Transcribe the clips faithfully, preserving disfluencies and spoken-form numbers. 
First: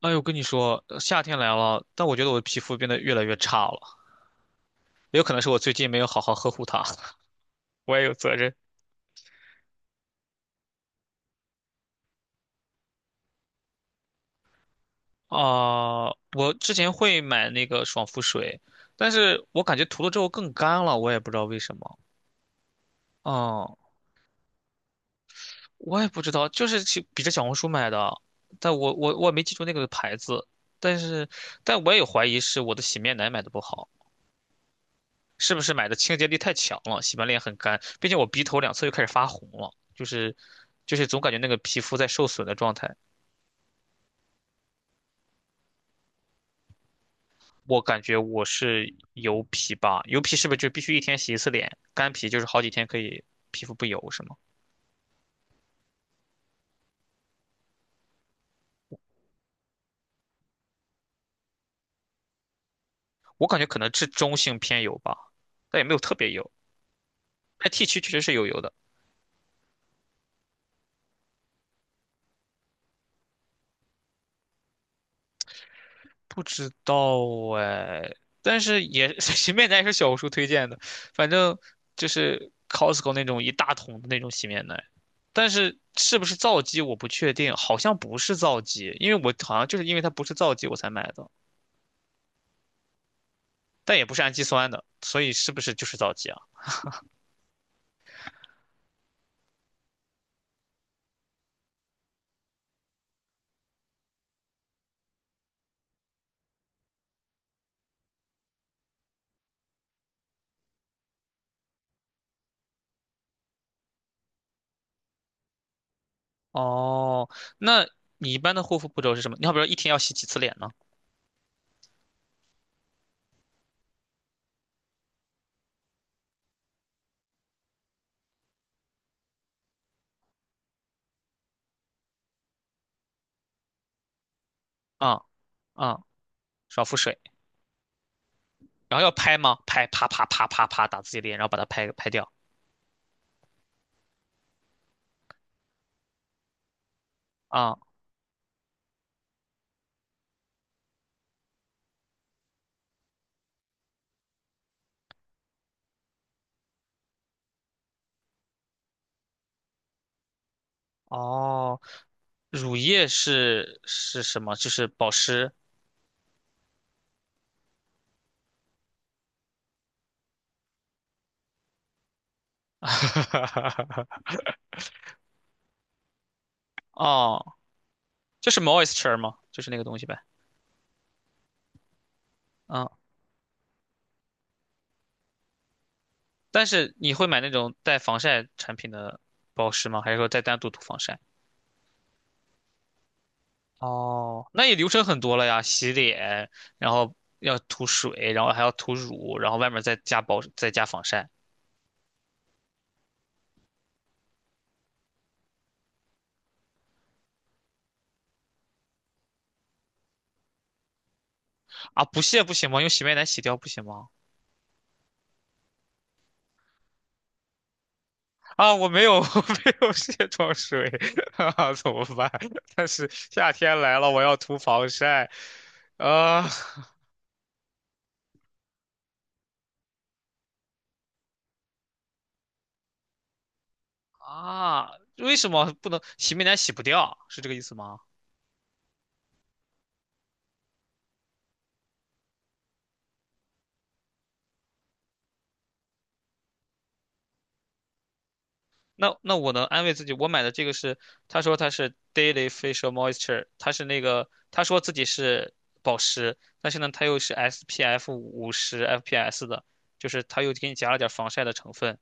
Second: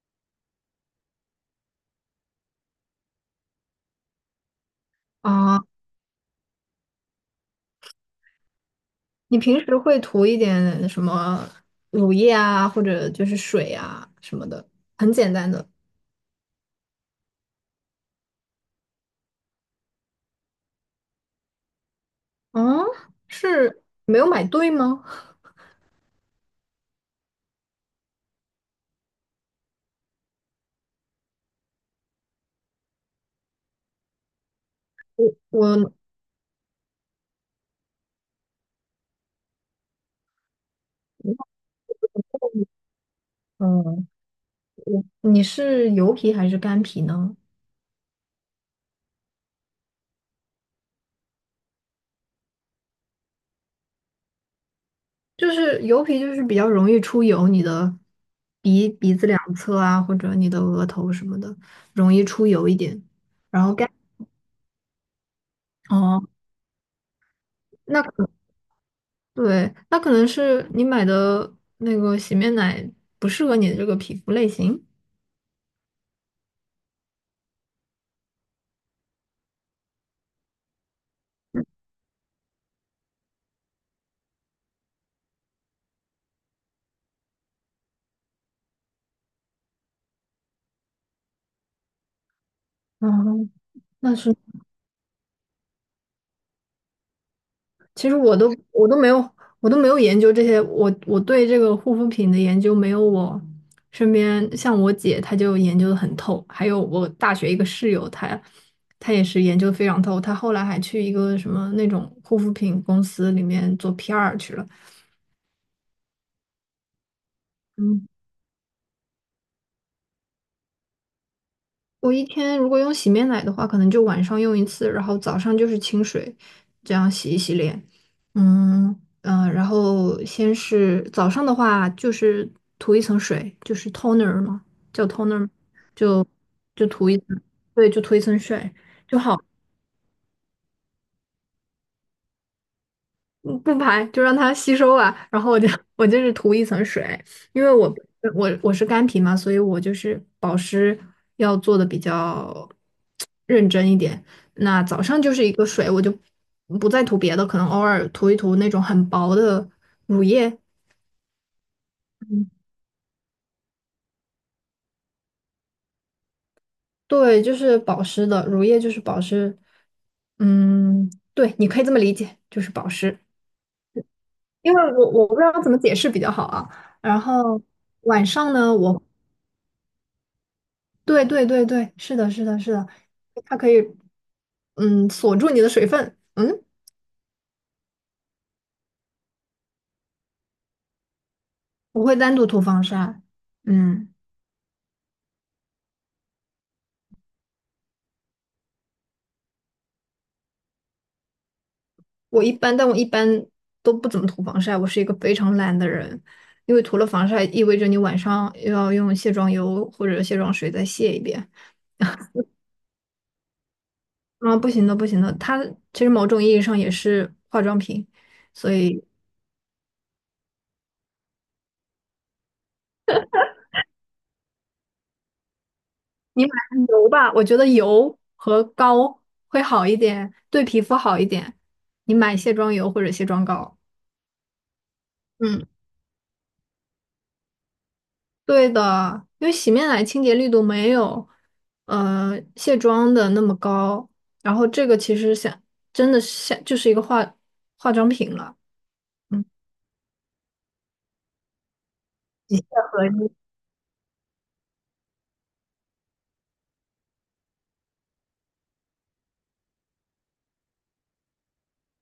哎呦，跟你说，呃夏天来了，但我觉得我的皮肤变得越来越差了，也有可能是我啊，最近没有好好呵护它，我也有责任。你平时会涂一点什么乳液啊，或者就是水啊什么的，很简单的。啊、我之前会买那个爽肤水，但是我感觉涂了之后更干了，我也不知道为什么。嗯，嗯，是没有买对吗？我也不知道，就是去比着小红书买的，但我我我没记住那个牌子，但是但我也有怀疑是我的洗面奶买的不好。是不是买我，的清洁力太强了，洗完脸很干，并且我鼻头两侧又开始发红了，就是就是总感觉那个皮肤在受损的状态。嗯，我，你是油皮还是干皮呢？我感觉我是油皮吧，油皮是不是就必须一天洗一次脸？干皮就是好几天可以，皮肤不油是吗？就是油皮就是比较容易出油，你的鼻鼻子两侧啊，或者你的额头什么的，容易出油一点。我感然觉后可干，能是中性偏油吧，但也没有特哦，别油。那 T 区那确实可是有油的，对，那可能是你买的那个洗面奶不适合你的这个皮肤类型。不知道哎，但是也 洗面奶也是 小红书推荐的，反正就是 Costco 那种一大桶的那种洗面奶。但是是不是皂基我不确定，好像不是皂基，因为我好像就是因为它不是皂基我才买的，嗯，但也不那是氨是，基酸的，所以是不是就是皂基啊？其实我都我都没有，我都没有研究这些，我我对这个护肤品的研究没有，我身边像我姐，她就研究的很透，还有我大学一个室友，她她也是研究得非常透，她后来还去一个什么那种护肤品公司里面做 P R 去了。哦，那嗯，你一般的护肤步骤是什么？你好比说一天要洗几次脸呢？我一天如果用洗面奶的话，可能就晚上用一次，然后早上就是清水，这样洗一洗脸。嗯嗯、呃然后先是早上的话，就是涂一层水，就是 toner 嘛，叫 啊、toner，啊、就少就肤涂水，一层，对，就涂一层水。然后要就拍好。吗？拍，啪啪啪啪啪打自己脸，然后把它拍拍掉。嗯，不排，就让它吸收啊。然后我就 我就是涂一层水，因为啊、我我我是干皮嘛，所以我就是保湿要做的比较认真一点。那早上就是一个水，我就不再涂别的，可能偶尔涂一涂那种很薄的乳液。哦，嗯，乳液是是什么？就是保湿。对，就是保湿的，乳液就是保湿。嗯，对，你可以这么理解，就是保湿。因为我我不知道怎么解释比较好啊。然哦，后晚就上是 呢，我 moisture 吗？就是那个东西呗。对对对对，是的，是的，是的，嗯、它可以嗯锁住你的水分。嗯，但是你会买那种带防晒产品的保湿吗？还是说再单独涂防晒？我会单独涂防晒。嗯，哦，那也流程很多了呀，洗脸，然后要涂水，然后还要涂乳，然后外面再加保，再加防晒。我一般，但我一般都不怎么涂防晒，我是一个非常懒的人，因为涂了防晒意味着你晚上又要用卸妆油或者卸妆水再卸一遍。啊，不卸不行吗？用洗面奶洗掉不行吗？啊，不行的，不行的，它其实某种意义上也是化妆品，所啊，我没以有，我没有卸妆水，哈哈，怎么办？但是夏天来了，我要涂防晒，你啊买油吧，我觉得油和膏会好一点，对皮肤好一点。你买卸妆油或者卸妆膏。啊，为什嗯，么不能洗面奶洗不掉？是这个意思吗？对的，因为洗面奶清洁力度没有，呃，卸妆的那么高。然后这个其实想，真的是像就是一个化化妆品了。那那嗯，我能安慰自己，我买的这个是，他说他是 Daily 一卸 Facial 合一。Moisture，他是那个他说自己是保湿，但是呢，它又是 S P F 五十 F P S 的，就是他又给你加了点防晒的成分。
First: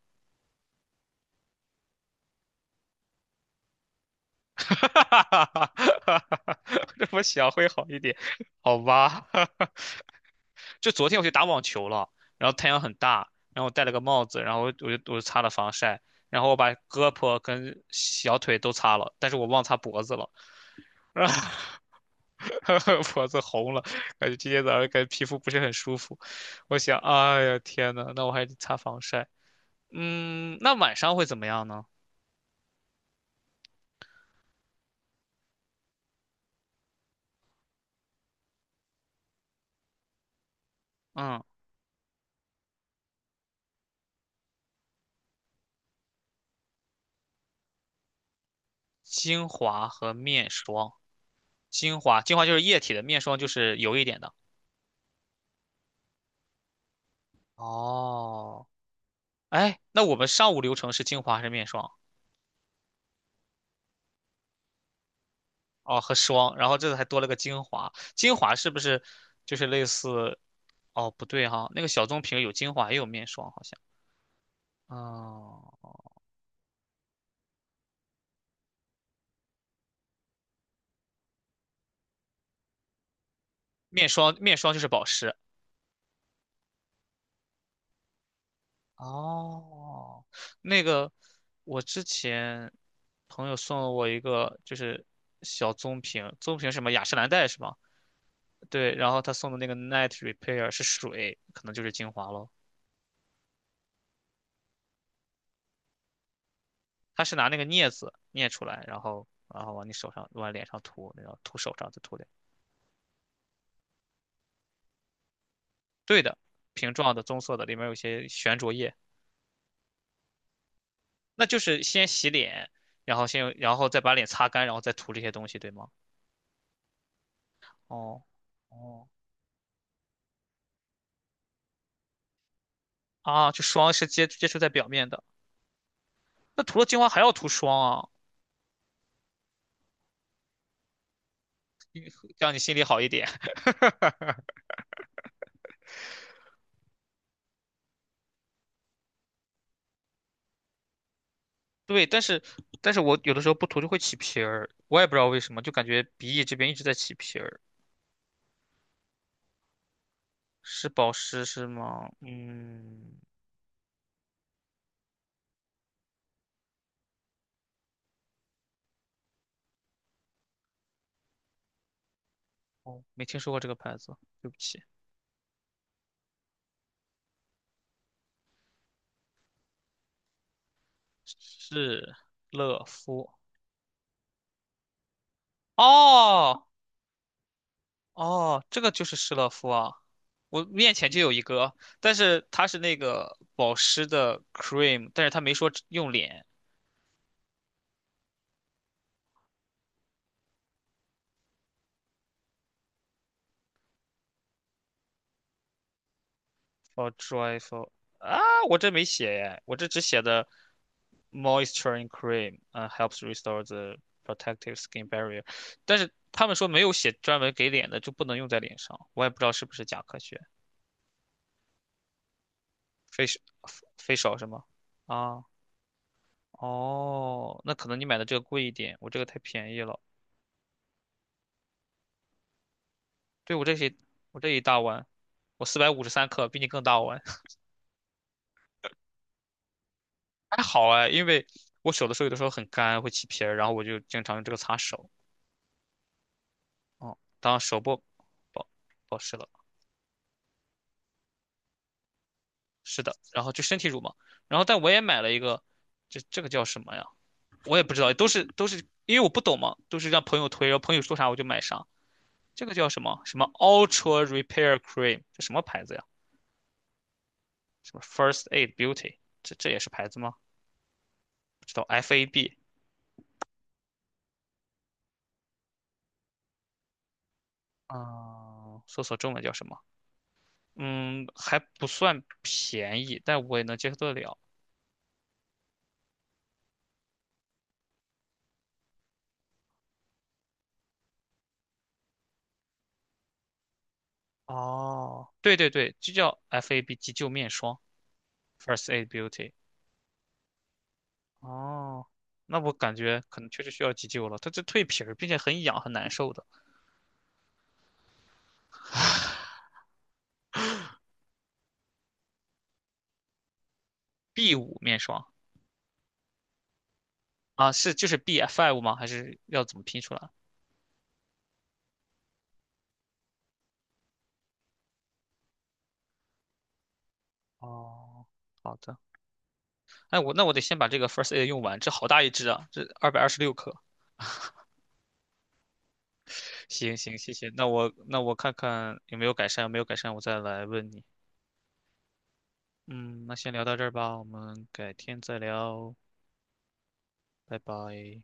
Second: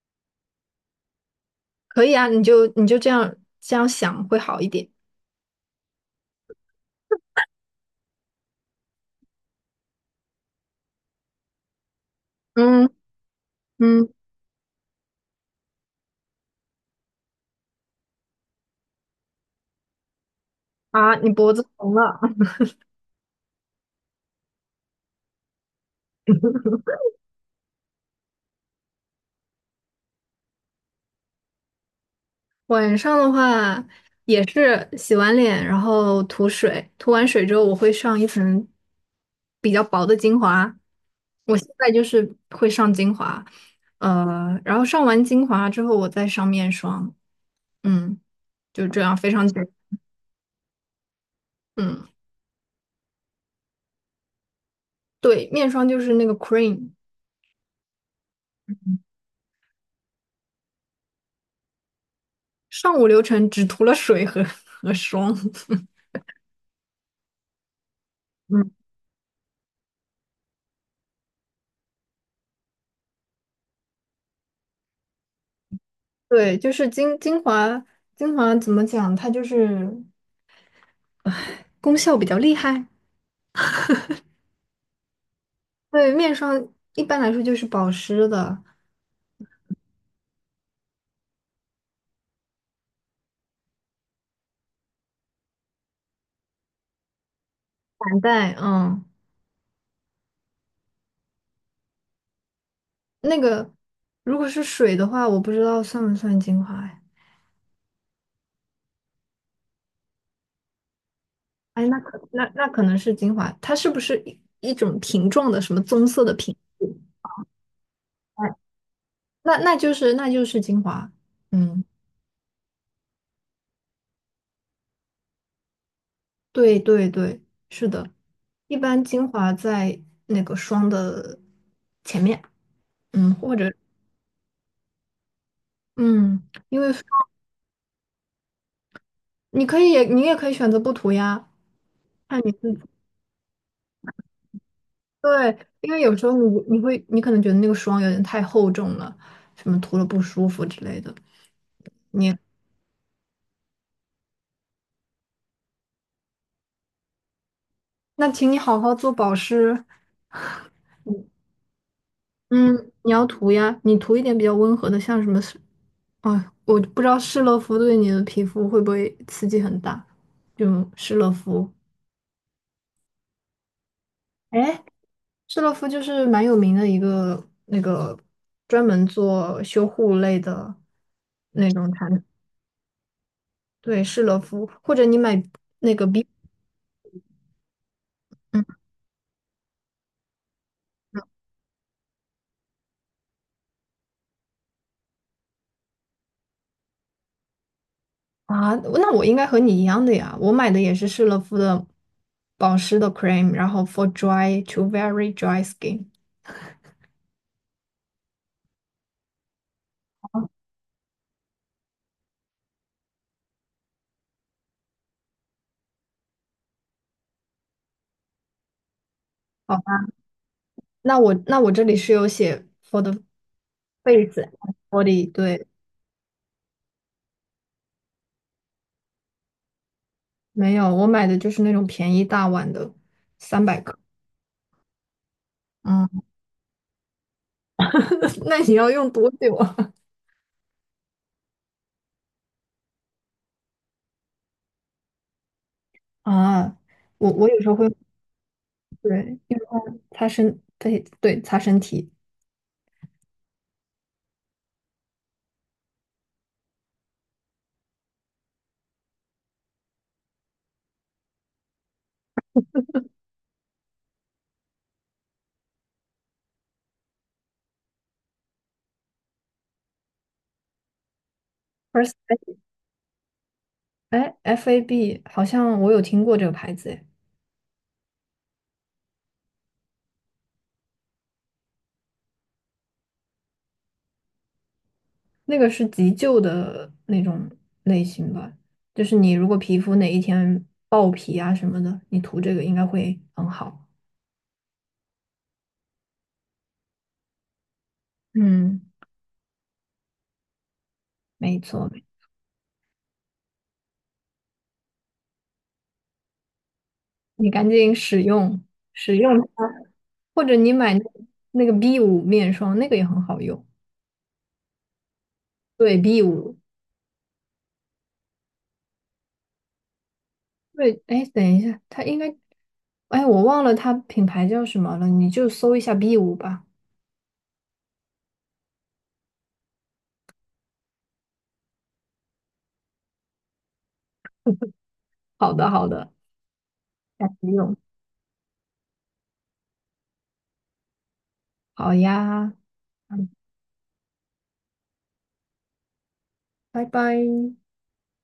可以啊，你就你就这样这样想会 好一哈点。哈哈哈哈！这么想会好一点，好吧？就昨天我去打网球了，然后太阳嗯很大，然后我戴了个嗯，帽子，然后我就我就擦了防晒，然后我把胳膊跟小腿都擦了，但是我忘擦脖子了。啊。你脖子 疼了，脖子红了，感觉今天早上感觉皮肤不是很舒服。我想，哎呀，天呐，那我还得擦防晒。嗯，那晚上会怎么样呢？晚上的话也是洗完脸，然后涂水，涂完水之后我会上一层比较薄的精华。嗯，我现在就是会上精华，呃，然后上完精华之后我再上面霜，嗯，就这样非精常简，华和面霜，精嗯，华，精华就是液体的，面霜就是油一点的。对，面霜就是那个 cream，哦，哎，那我们上午流程是精华还是面霜？上午流程只涂了水和 和霜。哦，和霜，然后这次还多了个精华。精华是嗯，不是就是类似？哦，不对哈，那个小棕瓶有精华也有面霜，好像。哦，对，就是精精华，精华怎么讲？它就是功效比较厉害，面霜面霜就是保湿，对，面霜一般来说就是保湿的。哦，那个我之前朋友送了我一个，就是小棕瓶，棕瓶是什么雅诗兰黛是吗？散带，对，嗯，然后他送的那个 Night Repair 是水，可能就是精华咯。那个如果是水的话，我不知道算不算精华哎。他是拿那个镊子镊出来，然后然后往你手上往脸上涂，然后涂手哎，上那再涂脸。可那那可能是精华，它是不是一一种瓶状的什么棕对色的的，瓶瓶子？状的棕色的，里面有一些哎，悬浊液，那那就是那就是精华，那就是嗯，先洗脸，然后先用然后再把脸擦干，然后再涂这些东西，对吗？对对对，是的，哦一般哦精华在那个霜的前面，嗯，啊，或就者霜是接接触在表面的。嗯，那涂因了为精霜华还要涂霜啊，你可以你也可以选择不涂呀，看让你你自心己。里好一点。对，因为有时候你你会你可能觉得那个霜有点太厚重了，什么涂了不舒服之类的。对，但你是但是我有的时候不涂就会起皮儿，我也不知道为什么，就感觉鼻翼这边一直在起皮儿。那请你好好做保湿，是保湿是吗？嗯，你嗯，要涂呀，你涂一点比较温和的，像什么是，哎我不知道施乐肤对你的皮肤会不会刺激很大，就施乐肤。哦，没听说过这个牌子，对不起。哎，施乐肤就是蛮有名的一个那个专门做修护类的那种产是品，乐肤。对，施乐肤，或者你买那个 B。哦哦，这个就是施乐肤啊，我面前就有一个，但是它是那个保湿的 cream，但是它没说用脸。啊，那我应该和你一样的呀，我买的也是施乐肤的保湿的 cream，然后 for dry to very dry skin。for joyful 啊，我这没写耶，我这只写的 moisturizing cream，嗯，helps restore the protective skin barrier，但是他们说没有写专门给脸的就不能用在脸上，我也不知道是不好是吧，假科学。那我那我这里是有写 for the facial facial face a 是 n 吗？body，啊，对，哦，那可能你买的这个贵一点，我这个太便宜了。没有，我买的就是那种便宜大碗的，对，我三这百些，克。我这一大碗，我四百五十嗯，三克，比你更大碗，那你要用多久啊？还好哎，因为我手的时候有的时候很干，会起皮儿，然后我就经常用这个擦手。啊，哦，我我当有时候手会部保保湿对了。用它擦身，对对擦身体。是的，然后就身体乳嘛，然后但我也买了一个，这这个叫什么呀？我也不知道，都是都是因为我不懂嘛，都是让朋友推，然后朋友说啥我就买啥。这个叫什么什么 Ultra Repair Cream，这什么牌子呀？什么 First Aid Beauty，这这也是牌子吗？不知道 First，F A B 哎，F A B 好像我有听过这个牌子，哎。啊，搜索中文叫什么？嗯，还不算便宜，但我也能接受得了。那个是急救的那种类型吧，就是你如果皮肤哪一天爆皮啊什么的，你涂这个应该会很好。哦，对对对，就叫 F A B 急救面霜，嗯，First Aid Beauty。没错，哦，那我感觉可能确实需要急救了。它这蜕皮儿，并且很痒，很难受的。你赶紧使用使用它，或者你买那那个 B 五面霜，那个也很好用。B 五面霜对 B 五，啊，是就是 B five 吗？还是要怎么拼出来？对，哎，等一下，它应该，哎，我忘了它品牌叫什么了，你就搜一下 B 五吧。哦，好的。哎，我那我得先把这个 First Aid 用完，这好大一支啊，这二百二十六克。好的，好的，行行，下谢次谢。那用。我那我看看有没有改善，没有改善我再来问你。好呀，嗯，嗯，那先聊到这儿吧，我们改天再聊，拜拜。拜拜。